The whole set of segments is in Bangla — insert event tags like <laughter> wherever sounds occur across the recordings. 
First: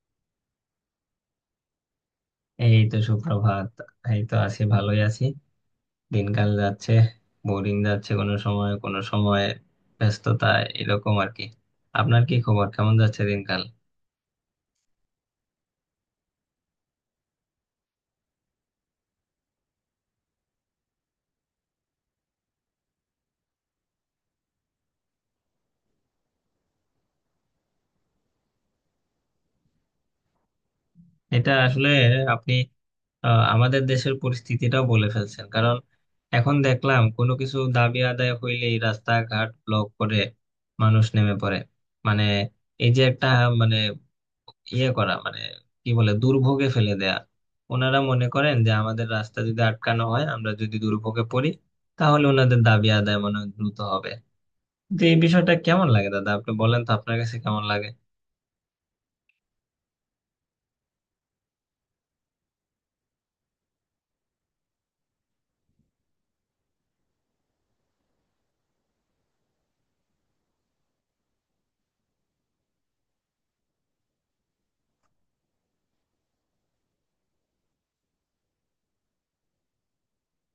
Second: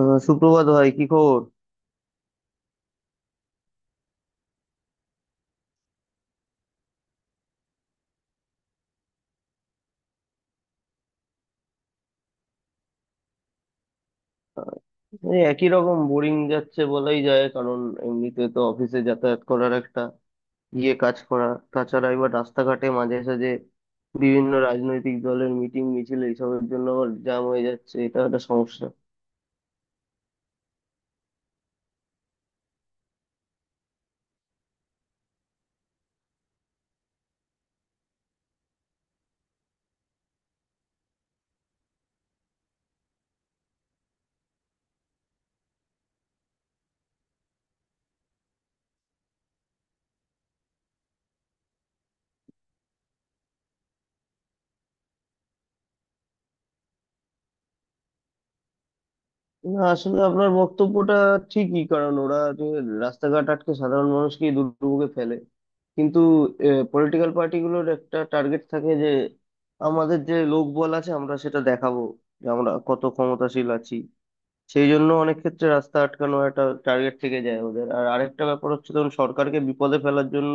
সুপ্রভাত ভাই, কি খবর? এই তো সুপ্রভাত, এই তো আছি, ভালোই আছি। দিনকাল যাচ্ছে, বোরিং যাচ্ছে কোনো সময়, কোনো সময় ব্যস্ততা, এরকম আর কি। আপনার কি খবর, কেমন যাচ্ছে দিনকাল? আহ, এই একই রকম বোরিং যাচ্ছে বলাই যায়, কারণ এমনিতে তো অফিসে যাতায়াত করার একটা, গিয়ে কাজ করা, তাছাড়া এবার রাস্তাঘাটে মাঝে সাঝে বিভিন্ন রাজনৈতিক দলের মিটিং মিছিল এইসবের জন্য আবার জ্যাম হয়ে যাচ্ছে, এটা একটা সমস্যা। এটা আসলে আপনি আমাদের দেশের পরিস্থিতিটাও বলে ফেলছেন, কারণ এখন দেখলাম কোনো কিছু দাবি আদায় হইলেই রাস্তাঘাট ব্লক করে মানুষ নেমে পড়ে। মানে এই যে একটা, মানে ইয়ে করা মানে কি বলে দুর্ভোগে ফেলে দেয়া। ওনারা মনে করেন যে আমাদের রাস্তা যদি আটকানো হয়, আমরা যদি দুর্ভোগে পড়ি, তাহলে ওনাদের দাবি আদায় মনে হয় দ্রুত হবে। তো এই বিষয়টা কেমন লাগে দাদা, আপনি বলেন তো আপনার কাছে কেমন লাগে? না, আসলে আপনার বক্তব্যটা ঠিকই, কারণ ওরা যে রাস্তাঘাট আটকে সাধারণ মানুষকে দুর্ভোগে ফেলে, কিন্তু পলিটিক্যাল পার্টিগুলোর একটা টার্গেট থাকে যে আমাদের যে লোকবল আছে আমরা সেটা দেখাবো, যে আমরা কত ক্ষমতাশীল আছি। সেই জন্য অনেক ক্ষেত্রে রাস্তা আটকানো একটা টার্গেট থেকে যায় ওদের। আর আরেকটা ব্যাপার হচ্ছে, ধরুন সরকারকে বিপদে ফেলার জন্য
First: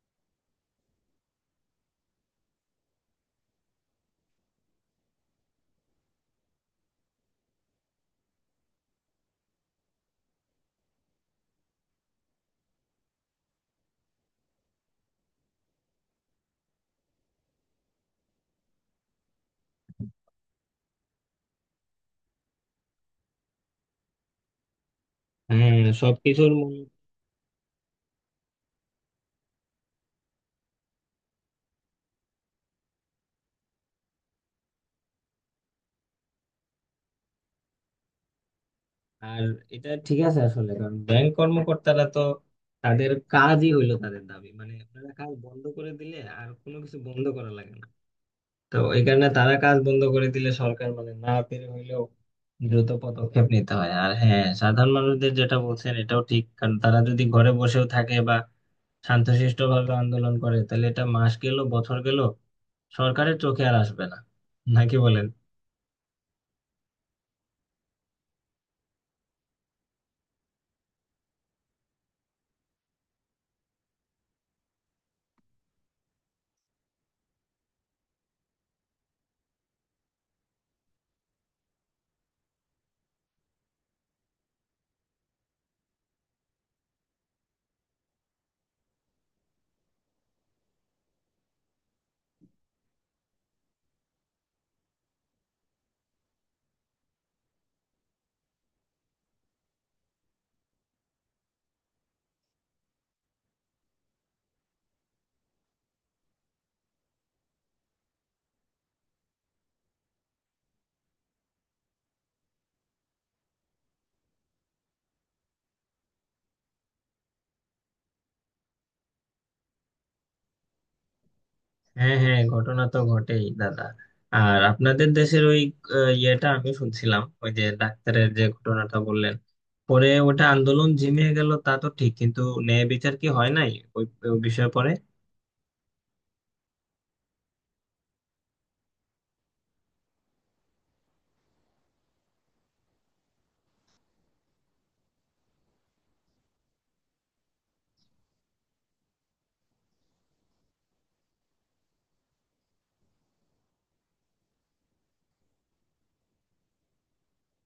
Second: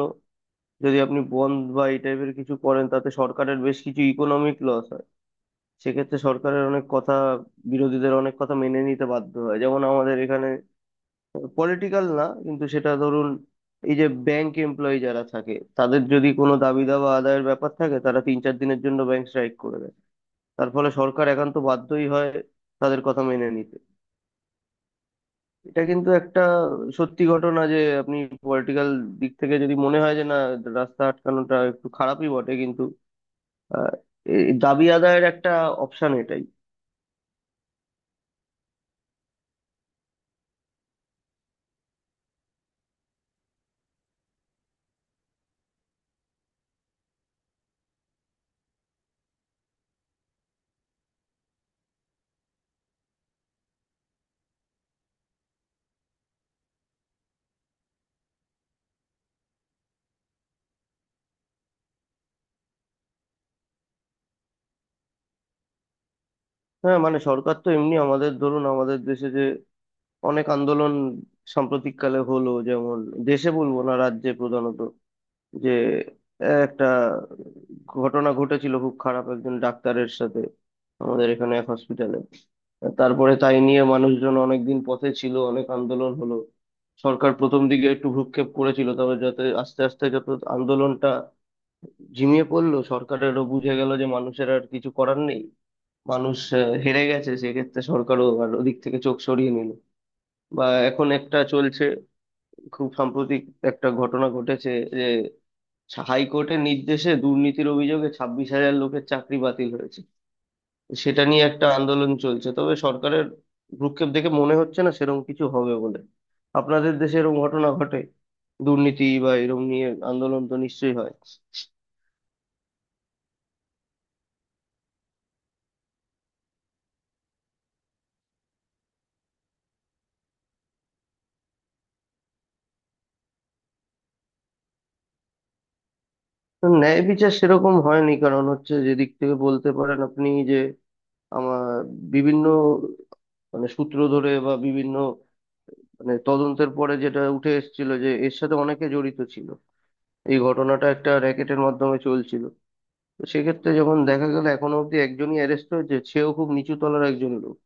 যদি আপনি বন্ধ বা এই টাইপের কিছু করেন, তাতে সরকারের বেশ কিছু ইকোনমিক লস। সেক্ষেত্রে সরকারের অনেক কথা, বিরোধীদের অনেক কথা মেনে নিতে বাধ্য হয়। যেমন আমাদের এখানে পলিটিক্যাল না, কিন্তু সেটা ধরুন, এই যে ব্যাংক এমপ্লয়ি যারা থাকে, তাদের যদি কোনো দাবি দাওয়া আদায়ের ব্যাপার থাকে, তারা 3-4 দিনের জন্য ব্যাংক স্ট্রাইক করে দেয়। তার ফলে সরকার একান্ত বাধ্যই হয় তাদের কথা মেনে নিতে। হ্যাঁ, এটা কিন্তু একটা সবকিছুর মূল। সত্যি ঘটনা যে আপনি পলিটিক্যাল দিক থেকে যদি মনে হয় যে না, রাস্তা আটকানোটা একটু খারাপই বটে, কিন্তু আহ, এই দাবি আদায়ের একটা অপশন এটাই। আর এটা ঠিক আছে আসলে, কারণ ব্যাংক কর্মকর্তারা তো, তাদের কাজই হইলো তাদের দাবি, মানে আপনারা কাজ বন্ধ করে দিলে আর কোনো কিছু বন্ধ করা লাগে না। তো এই কারণে তারা কাজ বন্ধ করে দিলে সরকার মানে না পেরে হইলেও দ্রুত পদক্ষেপ নিতে হয়। আর হ্যাঁ, সাধারণ মানুষদের যেটা বলছেন এটাও ঠিক, কারণ তারা যদি ঘরে বসেও থাকে বা শান্তশিষ্ট ভাবে আন্দোলন করে, তাহলে এটা মাস গেল বছর গেল, সরকারের চোখে আর আসবে না। নাকি বলেন? হ্যাঁ, মানে সরকার তো এমনি, আমাদের ধরুন আমাদের দেশে যে অনেক আন্দোলন সাম্প্রতিককালে হলো, যেমন দেশে বলবো না, রাজ্যে প্রধানত, যে একটা ঘটনা ঘটেছিল খুব খারাপ, একজন ডাক্তারের সাথে আমাদের এখানে এক হসপিটালে। তারপরে তাই নিয়ে মানুষজন অনেকদিন পথে ছিল, অনেক আন্দোলন হলো। সরকার প্রথম দিকে একটু ভ্রুক্ষেপ করেছিল, তবে যাতে আস্তে আস্তে যত আন্দোলনটা ঝিমিয়ে পড়লো, সরকারেরও বুঝে গেল যে মানুষের আর কিছু করার নেই, মানুষ হেরে গেছে, সেক্ষেত্রে সরকারও আর ওদিক থেকে চোখ সরিয়ে নিল। বা এখন একটা চলছে, খুব সাম্প্রতিক একটা ঘটনা ঘটেছে, যে হাইকোর্টের নির্দেশে দুর্নীতির অভিযোগে 26,000 লোকের চাকরি বাতিল হয়েছে। সেটা নিয়ে একটা আন্দোলন চলছে, তবে সরকারের ভ্রুক্ষেপ দেখে মনে হচ্ছে না সেরকম কিছু হবে বলে। আপনাদের দেশে এরকম ঘটনা ঘটে? দুর্নীতি বা এরকম নিয়ে আন্দোলন তো নিশ্চয়ই হয়। হ্যাঁ হ্যাঁ, ঘটনা তো ঘটেই দাদা। আর আপনাদের দেশের ওই ইয়েটা আমি শুনছিলাম, ওই যে ডাক্তারের যে ঘটনাটা বললেন, পরে ওটা আন্দোলন ঝিমিয়ে গেল তা তো ঠিক, কিন্তু ন্যায় বিচার কি হয় নাই ওই, ওই বিষয়ে পরে? তো ন্যায় বিচার সেরকম হয়নি, কারণ হচ্ছে যেদিক থেকে বলতে পারেন আপনি, আমার বিভিন্ন মানে সূত্র ধরে বা বিভিন্ন মানে তদন্তের পরে যেটা উঠে এসেছিল যে এর সাথে অনেকে জড়িত ছিল, এই ঘটনাটা একটা র্যাকেটের মাধ্যমে চলছিল। তো সেক্ষেত্রে যখন দেখা গেল এখনো অব্দি একজনই অ্যারেস্ট হয়েছে, সেও খুব নিচু তলার একজন লোক।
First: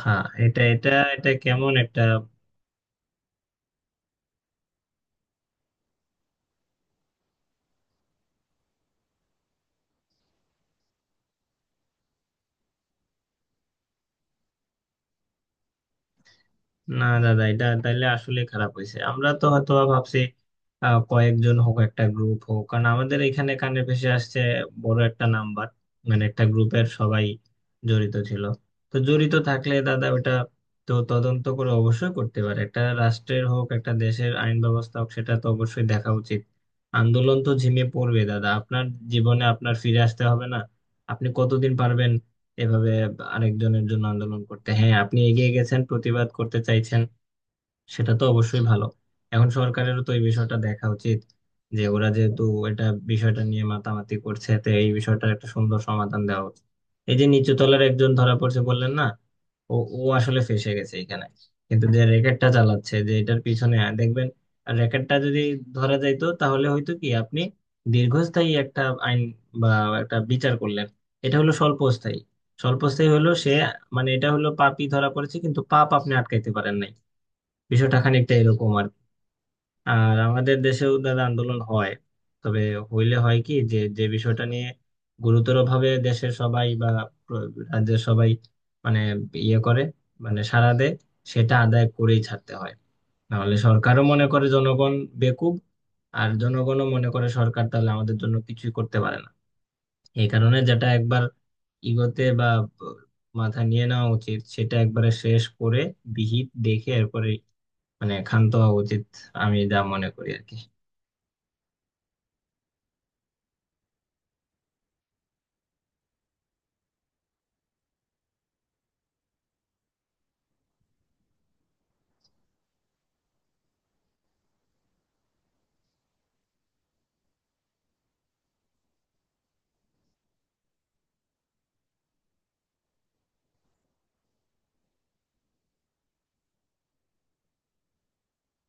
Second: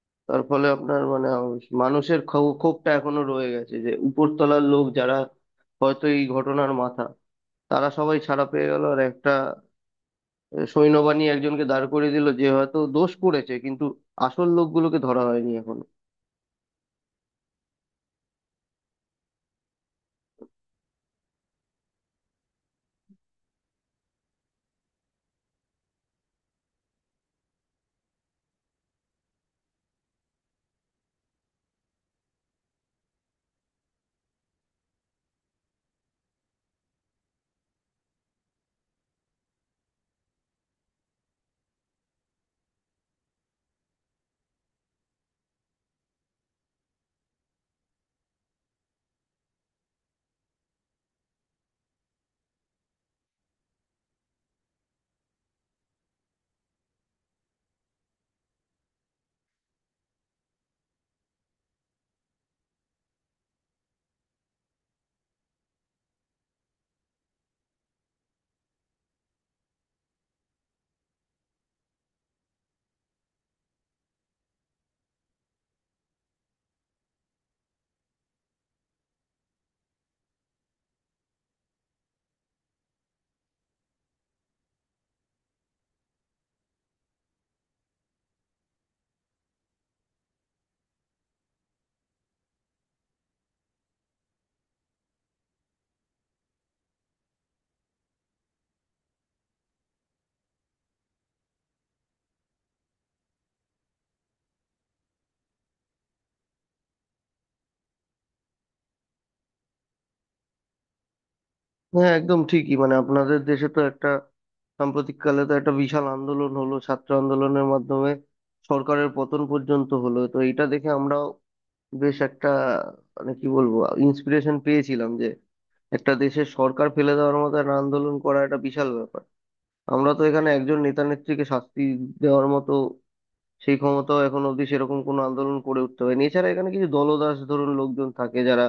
হ্যাঁ, তার এটা ফলে এটা আপনার মানে এটা কেমন একটা। মানুষের ক্ষোভটা এখনো রয়ে গেছে যে উপরতলার লোক যারা হয়তো এই ঘটনার মাথা, তারা সবাই ছাড়া পেয়ে গেল, আর একটা সৈন্যবাহিনী একজনকে দাঁড় করিয়ে দিল যে হয়তো দোষ করেছে, কিন্তু আসল লোকগুলোকে ধরা হয়নি এখনো। না দাদা, এটা তাইলে আসলে খারাপ হয়েছে। আমরা তো হয়তো ভাবছি কয়েকজন হোক, একটা গ্রুপ হোক, কারণ আমাদের এখানে কানে ভেসে আসছে বড় একটা নাম্বার, মানে একটা গ্রুপের সবাই জড়িত ছিল। তো জড়িত থাকলে দাদা, ওটা তো তদন্ত করে অবশ্যই করতে পারে, একটা রাষ্ট্রের হোক, একটা দেশের আইন ব্যবস্থা হোক, সেটা তো অবশ্যই দেখা উচিত। আন্দোলন তো ঝিমিয়ে পড়বে দাদা, আপনার জীবনে আপনার ফিরে আসতে হবে না? আপনি কতদিন পারবেন এভাবে আরেকজনের জন্য আন্দোলন করতে? হ্যাঁ, আপনি এগিয়ে গেছেন, প্রতিবাদ করতে চাইছেন, সেটা তো অবশ্যই ভালো। এখন সরকারেরও তো এই বিষয়টা দেখা উচিত যে ওরা যেহেতু এটা বিষয়টা নিয়ে মাতামাতি করছে, তো এই বিষয়টার একটা সুন্দর সমাধান দেওয়া উচিত। এই যে নিচু তলার একজন ধরা পড়ছে বললেন না, ও ও আসলে ফেঁসে গেছে এখানে, কিন্তু যে র্যাকেটটা চালাচ্ছে, যে এটার পিছনে দেখবেন, র্যাকেটটা যদি ধরা যাইতো তাহলে হয়তো কি আপনি দীর্ঘস্থায়ী একটা আইন বা একটা বিচার করলেন। এটা হলো স্বল্পস্থায়ী, স্বল্পস্থায়ী হলো সে, মানে এটা হলো পাপই ধরা পড়েছে কিন্তু পাপ আপনি আটকাইতে পারেন নাই। বিষয়টা খানিকটা এরকম আর কি। আর আমাদের দেশেও দাদা আন্দোলন হয়, তবে হইলে হয় কি, যে যে বিষয়টা নিয়ে গুরুতরভাবে দেশের সবাই বা রাজ্যের সবাই মানে ইয়ে করে, মানে সাড়া দেয়, সেটা আদায় করেই ছাড়তে হয়। নাহলে সরকারও মনে করে জনগণ বেকুব, আর জনগণও মনে করে সরকার তাহলে আমাদের জন্য কিছুই করতে পারে না। এই কারণে যেটা একবার ইগোতে বা মাথা নিয়ে নেওয়া উচিত, সেটা একবারে শেষ করে, বিহিত দেখে এরপরে মানে ক্ষান্ত হওয়া উচিত। আমি যা মনে করি আর কি। হ্যাঁ, একদম ঠিকই, মানে আপনাদের দেশে তো একটা সাম্প্রতিককালে তো একটা বিশাল আন্দোলন হলো, ছাত্র আন্দোলনের মাধ্যমে সরকারের পতন পর্যন্ত হলো। তো এটা দেখে আমরাও বেশ একটা, মানে কি বলবো, ইন্সপিরেশন পেয়েছিলাম যে একটা দেশের সরকার ফেলে দেওয়ার মতো একটা আন্দোলন করা একটা বিশাল ব্যাপার। আমরা তো এখানে একজন নেতা নেত্রীকে শাস্তি দেওয়ার মতো সেই ক্ষমতাও এখন অবধি সেরকম কোনো আন্দোলন করে উঠতে হয়নি। এছাড়া এখানে কিছু দলদাস ধরুন লোকজন থাকে যারা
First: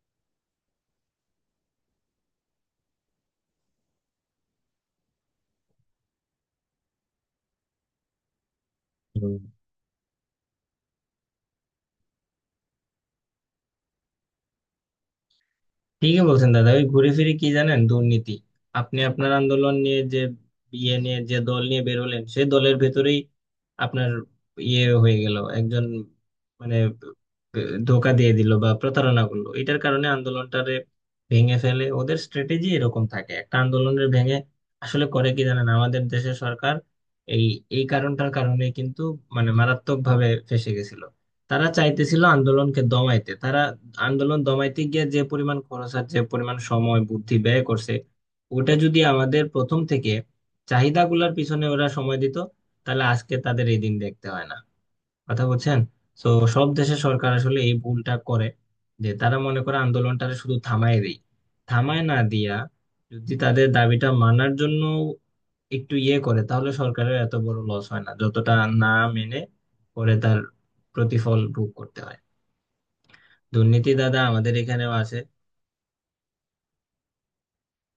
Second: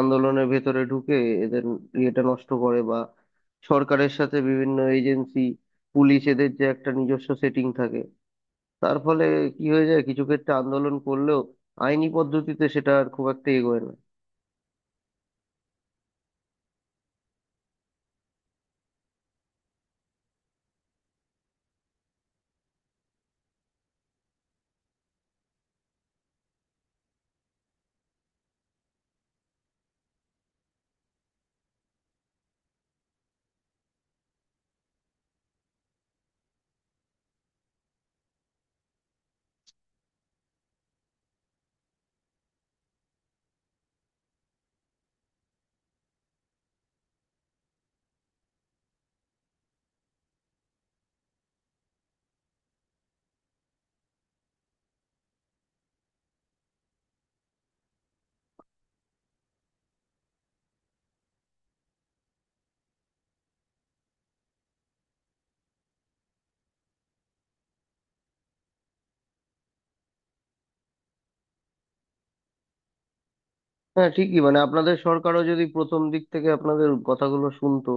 আন্দোলনের ভেতরে ঢুকে এদের ইয়েটা নষ্ট করে, বা সরকারের সাথে বিভিন্ন এজেন্সি, পুলিশ এদের যে একটা নিজস্ব সেটিং থাকে, তার ফলে হম, কি হয়ে যায় কিছু ক্ষেত্রে আন্দোলন করলেও আইনি পদ্ধতিতে সেটা আর খুব একটা এগোয় না। ঠিকই বলছেন দাদা। ওই ঘুরে ফিরে কি জানেন, দুর্নীতি। আপনি আপনার আন্দোলন নিয়ে যে ইয়ে নিয়ে যে দল নিয়ে বেরোলেন, সেই দলের ভেতরেই আপনার ইয়ে হয়ে গেল একজন, মানে ধোকা দিয়ে দিল বা প্রতারণা করলো। এটার কারণে আন্দোলনটারে ভেঙে ফেলে, ওদের স্ট্র্যাটেজি এরকম থাকে একটা আন্দোলনের ভেঙে। আসলে করে কি জানেন আমাদের দেশের সরকার এই, এই কারণটার কারণে কিন্তু মানে মারাত্মক ভাবে ফেঁসে গেছিল। তারা চাইতেছিল আন্দোলনকে দমাইতে, তারা আন্দোলন দমাইতে গিয়ে যে পরিমাণ খরচ আর যে পরিমাণ সময় বুদ্ধি ব্যয় করছে, ওটা যদি আমাদের প্রথম থেকে চাহিদাগুলোর পিছনে ওরা সময় দিত, তাহলে আজকে তাদের এই দিন দেখতে হয় না। কথা বলছেন। তো সব দেশের সরকার আসলে এই ভুলটা করে, যে তারা মনে করে আন্দোলনটারে শুধু থামায় দেয়। থামায় না দিয়া, যদি তাদের দাবিটা মানার জন্য একটু ইয়ে করে, তাহলে সরকারের এত বড় লস হয় না, যতটা না মেনে পরে তার প্রতিফল ভোগ করতে হয়। দুর্নীতি হ্যাঁ, দাদা ঠিকই, আমাদের মানে এখানেও আপনাদের আছে। সরকারও যদি প্রথম দিক থেকে আপনাদের কথাগুলো শুনতো,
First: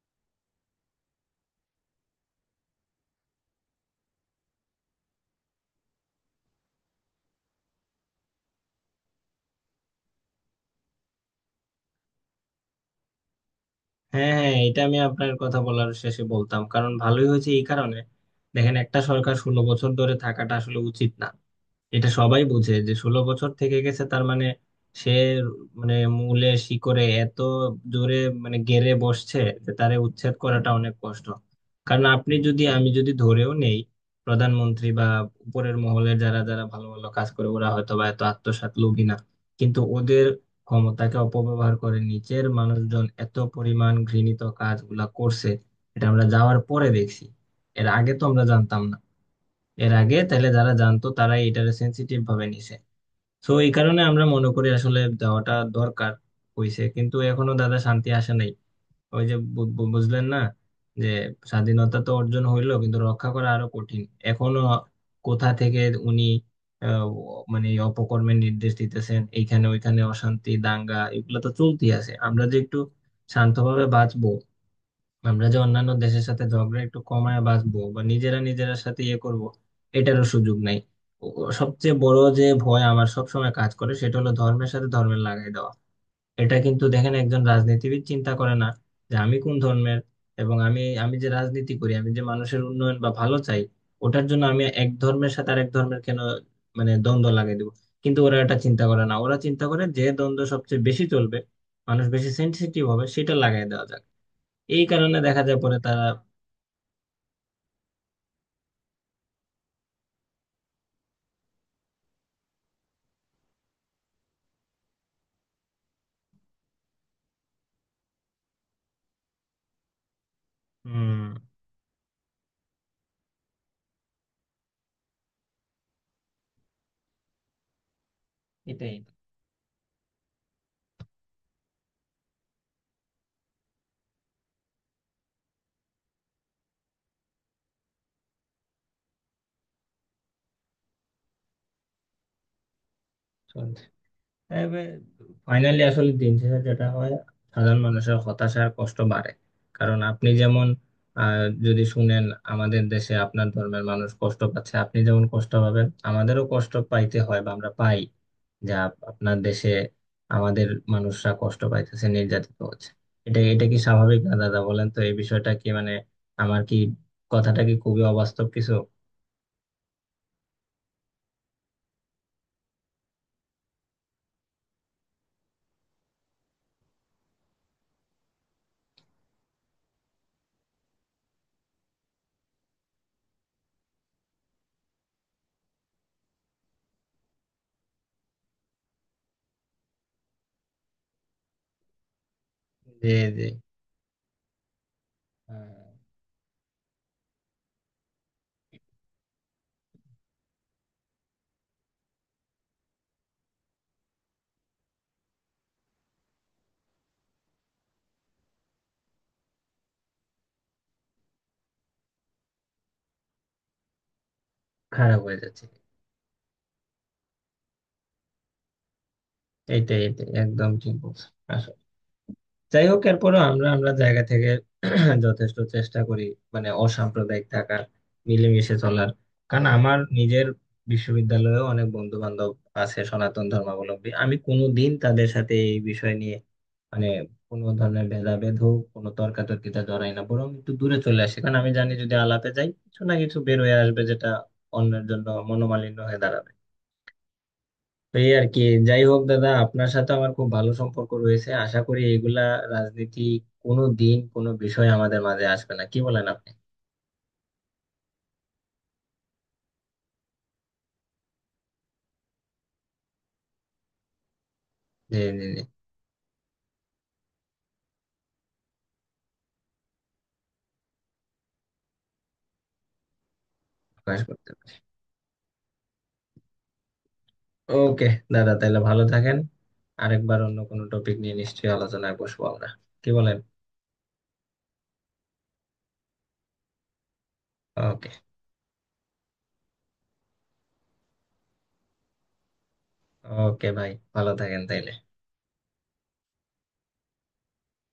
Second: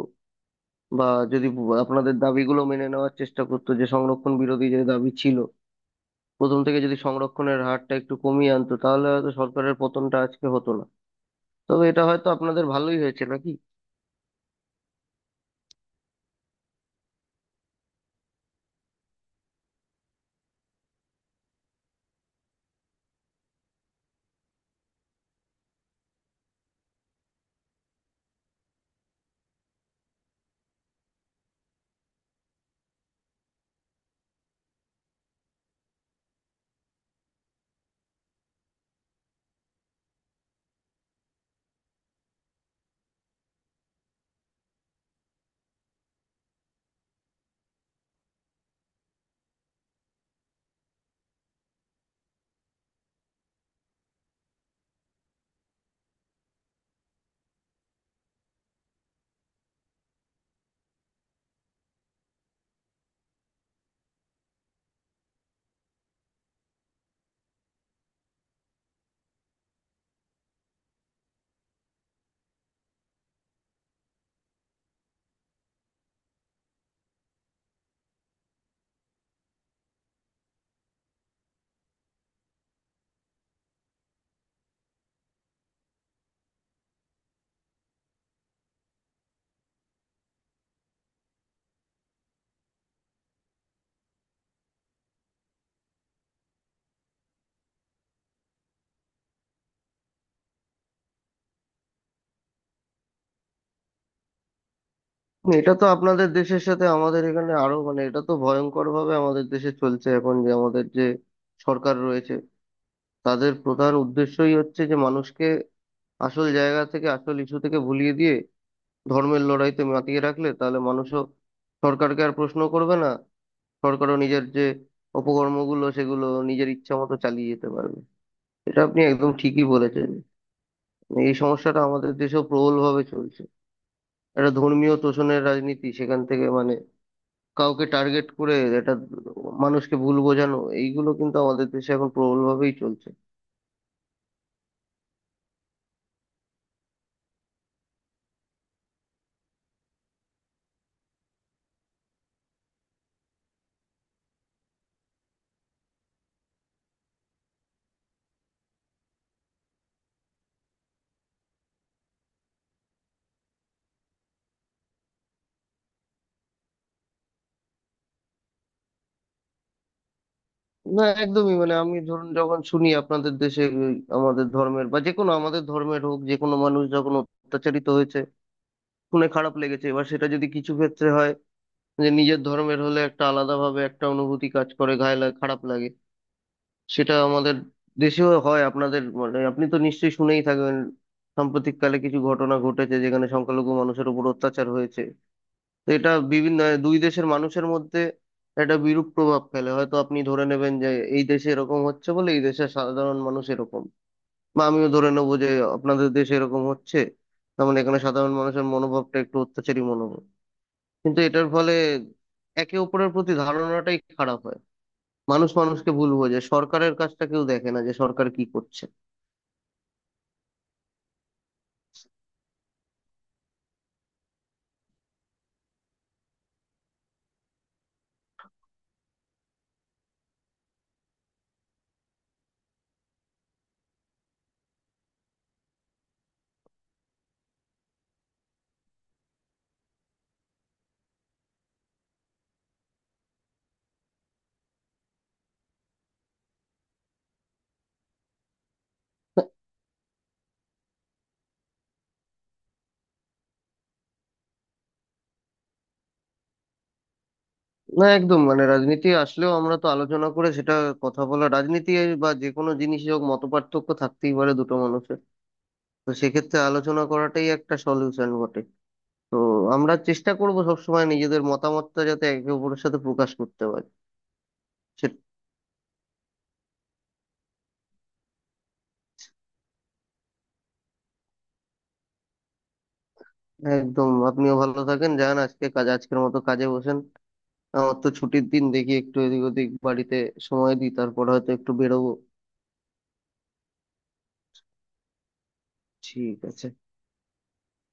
বা যদি আপনাদের দাবিগুলো মেনে নেওয়ার চেষ্টা করতো, যে সংরক্ষণ বিরোধী যে দাবি ছিল, প্রথম থেকে যদি সংরক্ষণের হারটা একটু কমিয়ে আনতো, তাহলে হয়তো সরকারের পতনটা আজকে হতো না। তবে এটা হয়তো আপনাদের ভালোই হয়েছে, নাকি? হ্যাঁ হ্যাঁ, এটা আমি আপনার কথা বলার শেষে বলতাম, কারণ ভালোই হয়েছে এই কারণে। দেখেন, একটা সরকার 16 বছর ধরে থাকাটা আসলে উচিত না। এটা সবাই বুঝে যে 16 বছর থেকে গেছে, তার মানে সে, মানে মূলে শিকড়ে এত জোরে মানে গেড়ে বসছে যে তারে উচ্ছেদ করাটা অনেক কষ্ট। কারণ আপনি যদি, আমি যদি ধরেও নেই প্রধানমন্ত্রী বা উপরের মহলে যারা যারা ভালো ভালো কাজ করে ওরা হয়তো বা এত আত্মসাৎ লোভী না, কিন্তু ওদের ক্ষমতাকে অপব্যবহার করে নিচের মানুষজন এত পরিমাণ ঘৃণিত কাজগুলা করছে, এটা আমরা যাওয়ার পরে দেখছি। এর আগে তো আমরা জানতাম না। এর আগে তাহলে যারা জানতো, তারা এটারে সেন্সিটিভ ভাবে নিছে। তো এই কারণে আমরা মনে করি আসলে দেওয়াটা দরকার হইছে, কিন্তু এখনো দাদা শান্তি আসে নাই। ওই যে বু- বু- বুঝলেন না, যে স্বাধীনতা তো অর্জন হইলো কিন্তু রক্ষা করা আরো কঠিন। এখনো কোথা থেকে উনি আহ, মানে এই অপকর্মের নির্দেশ দিতেছেন, এইখানে ওইখানে অশান্তি দাঙ্গা এগুলো তো চলতেই আছে। আমরা যে একটু শান্তভাবে বাঁচবো, আমরা যে অন্যান্য দেশের সাথে ঝগড়া একটু কমায় বাঁচবো বা নিজেরা নিজেরা সাথে ইয়ে করব, এটারও সুযোগ নাই। ও সবচেয়ে বড় যে ভয় আমার সবসময় কাজ করে, সেটা হলো ধর্মের সাথে ধর্মের লাগাই দেওয়া। এটা কিন্তু দেখেন একজন রাজনীতিবিদ চিন্তা করে না যে আমি কোন ধর্মের, এবং আমি আমি যে রাজনীতি করি, আমি যে মানুষের উন্নয়ন বা ভালো চাই, ওটার জন্য আমি এক ধর্মের সাথে আরেক ধর্মের কেন মানে দ্বন্দ্ব লাগাই দেবো। কিন্তু ওরা এটা চিন্তা করে না, ওরা চিন্তা করে যে দ্বন্দ্ব সবচেয়ে বেশি চলবে, মানুষ বেশি সেনসিটিভ হবে, সেটা লাগাই দেওয়া যাক। এই কারণে দেখা যায় এটা পরে তো তারা, আপনাদের দেশের সাথে আমাদের এখানে আরো, মানে এটা তো ভয়ঙ্কর ভাবে আমাদের দেশে চলছে এখন। যে আমাদের যে সরকার রয়েছে, তাদের প্রধান উদ্দেশ্যই হচ্ছে যে মানুষকে আসল জায়গা থেকে, আসল ইস্যু থেকে ভুলিয়ে দিয়ে ধর্মের লড়াইতে মাতিয়ে রাখলে তাহলে মানুষও উম সরকারকে আর প্রশ্ন করবে না, সরকারও নিজের যে অপকর্মগুলো সেগুলো নিজের ইচ্ছা মতো চালিয়ে যেতে পারবে। এটা এটাই আপনি একদম ঠিকই বলেছেন। এই সমস্যাটা আমাদের দেশেও প্রবলভাবে চলছে, একটা ধর্মীয় তোষণের রাজনীতি। সেখান থেকে মানে কাউকে টার্গেট করে, এটা মানুষকে ভুল বোঝানো, এইগুলো কিন্তু আমাদের দেশে এখন প্রবলভাবেই চলছে। চলছে। তবে ফাইনালি আসলে দিন শেষে যেটা হয়, সাধারণ মানুষের হতাশা আর কষ্ট বাড়ে। কারণ আপনি যেমন, আহ, যদি শুনেন আমাদের দেশে আপনার ধর্মের মানুষ কষ্ট পাচ্ছে, আপনি যেমন কষ্ট পাবেন, আমাদেরও কষ্ট পাইতে হয় বা আমরা পাই যা আপনার দেশে আমাদের মানুষরা কষ্ট পাইতেছে, নির্যাতিত হচ্ছে। এটা, এটা কি স্বাভাবিক না দাদা বলেন তো? এই বিষয়টা কি মানে আমার, কি কথাটা কি খুবই অবাস্তব কিছু? না, একদমই, মানে আমি ধরুন যখন শুনি আপনাদের দেশে ওই আমাদের ধর্মের বা যে কোনো, আমাদের ধর্মের হোক যে কোনো মানুষ, যখন অত্যাচারিত হয়েছে শুনে খারাপ লেগেছে। এবার সেটা যদি কিছু ক্ষেত্রে হয় যে নিজের ধর্মের হলে একটা আলাদাভাবে একটা অনুভূতি কাজ করে, গায়ে লাগে, খারাপ লাগে, সেটা আমাদের দেশেও হয়। আপনাদের মানে আপনি তো নিশ্চয়ই শুনেই থাকবেন সাম্প্রতিককালে কিছু ঘটনা ঘটেছে যে যেখানে যে সংখ্যালঘু মানুষের উপর অত্যাচার হয়েছে। হ্যাঁ, তো এটা বিভিন্ন দুই দেশের মানুষের মধ্যে একটা বিরূপ প্রভাব ফেলে। হয়তো আপনি ধরে নেবেন যে এই দেশে এরকম হচ্ছে বলে এই দেশের সাধারণ মানুষ এরকম, বা আমিও ধরে নেবো যে আপনাদের দেশে এরকম হচ্ছে, তার মানে এখানে সাধারণ মানুষের মনোভাবটা একটু অত্যাচারী মনোভাব। কিন্তু এটার ফলে একে অপরের প্রতি ধারণাটাই খারাপ হয়, খারাপ হয়ে মানুষ যাচ্ছে। মানুষকে ভুল বোঝে, সরকারের কাজটা কেউ দেখে না যে সরকার কি করছে। এইটাই, এটাই একদম ঠিক বলছো। আসলে যাই হোক এরপরও আমরা আমরা জায়গা থেকে <clears throat> যথেষ্ট চেষ্টা করি মানে অসাম্প্রদায়িক থাকার, মিলেমিশে চলার। কারণ আমার নিজের বিশ্ববিদ্যালয়েও অনেক বন্ধু বান্ধব আছে সনাতন ধর্মাবলম্বী, আমি কোনোদিন তাদের সাথে এই বিষয় নিয়ে মানে কোনো ধরনের ভেদাভেদ হোক, কোনো তর্কাতর্কিতে জড়াই না, বরং একটু দূরে চলে আসি। কারণ আমি জানি যদি আলাপে যাই কিছু না কিছু বের হয়ে আসবে, যেটা অন্যের জন্য মনোমালিন্য হয়ে দাঁড়াবে। তো এই আর কি। যাই হোক দাদা, আপনার সাথে আমার খুব ভালো সম্পর্ক রয়েছে, আশা করি এগুলা রাজনীতি কোনো দিন কোনো বিষয় আমাদের মাঝে আসবে না। কি বলেন আপনি? না, একদম, মানে রাজনীতি আসলেও আমরা তো আলোচনা করে সেটা, কথা বলা, রাজনীতি বা যে কোনো জিনিসই হোক মতপার্থক্য থাকতেই পারে দুটো জি মানুষের। জি জি, তো সেক্ষেত্রে আলোচনা করাটাই একটা সলিউশন বটে। তো আমরা চেষ্টা করব সবসময় নিজেদের মতামতটা যাতে একে অপরের সাথে প্রকাশ করতে পারি। প্রকাশ করতে। সে- ওকে, দাদা তাহলে ভালো থাকেন। আরেকবার অন্য কোনো টপিক নিয়ে নিশ্চয়ই আলোচনায় বসবো আমরা। কি বলেন? একদম, আপনিও ভালো থাকেন, যান আজকে কাজ, আজকের মতো কাজে বসেন। আমার তো ওকে। ছুটির দিন, দেখি একটু এদিক ওদিক বাড়িতে সময় দিই, তারপর হয়তো একটু বেরোবো। ওকে ভাই, ভালো থাকেন তাইলে। ঠিক আছে।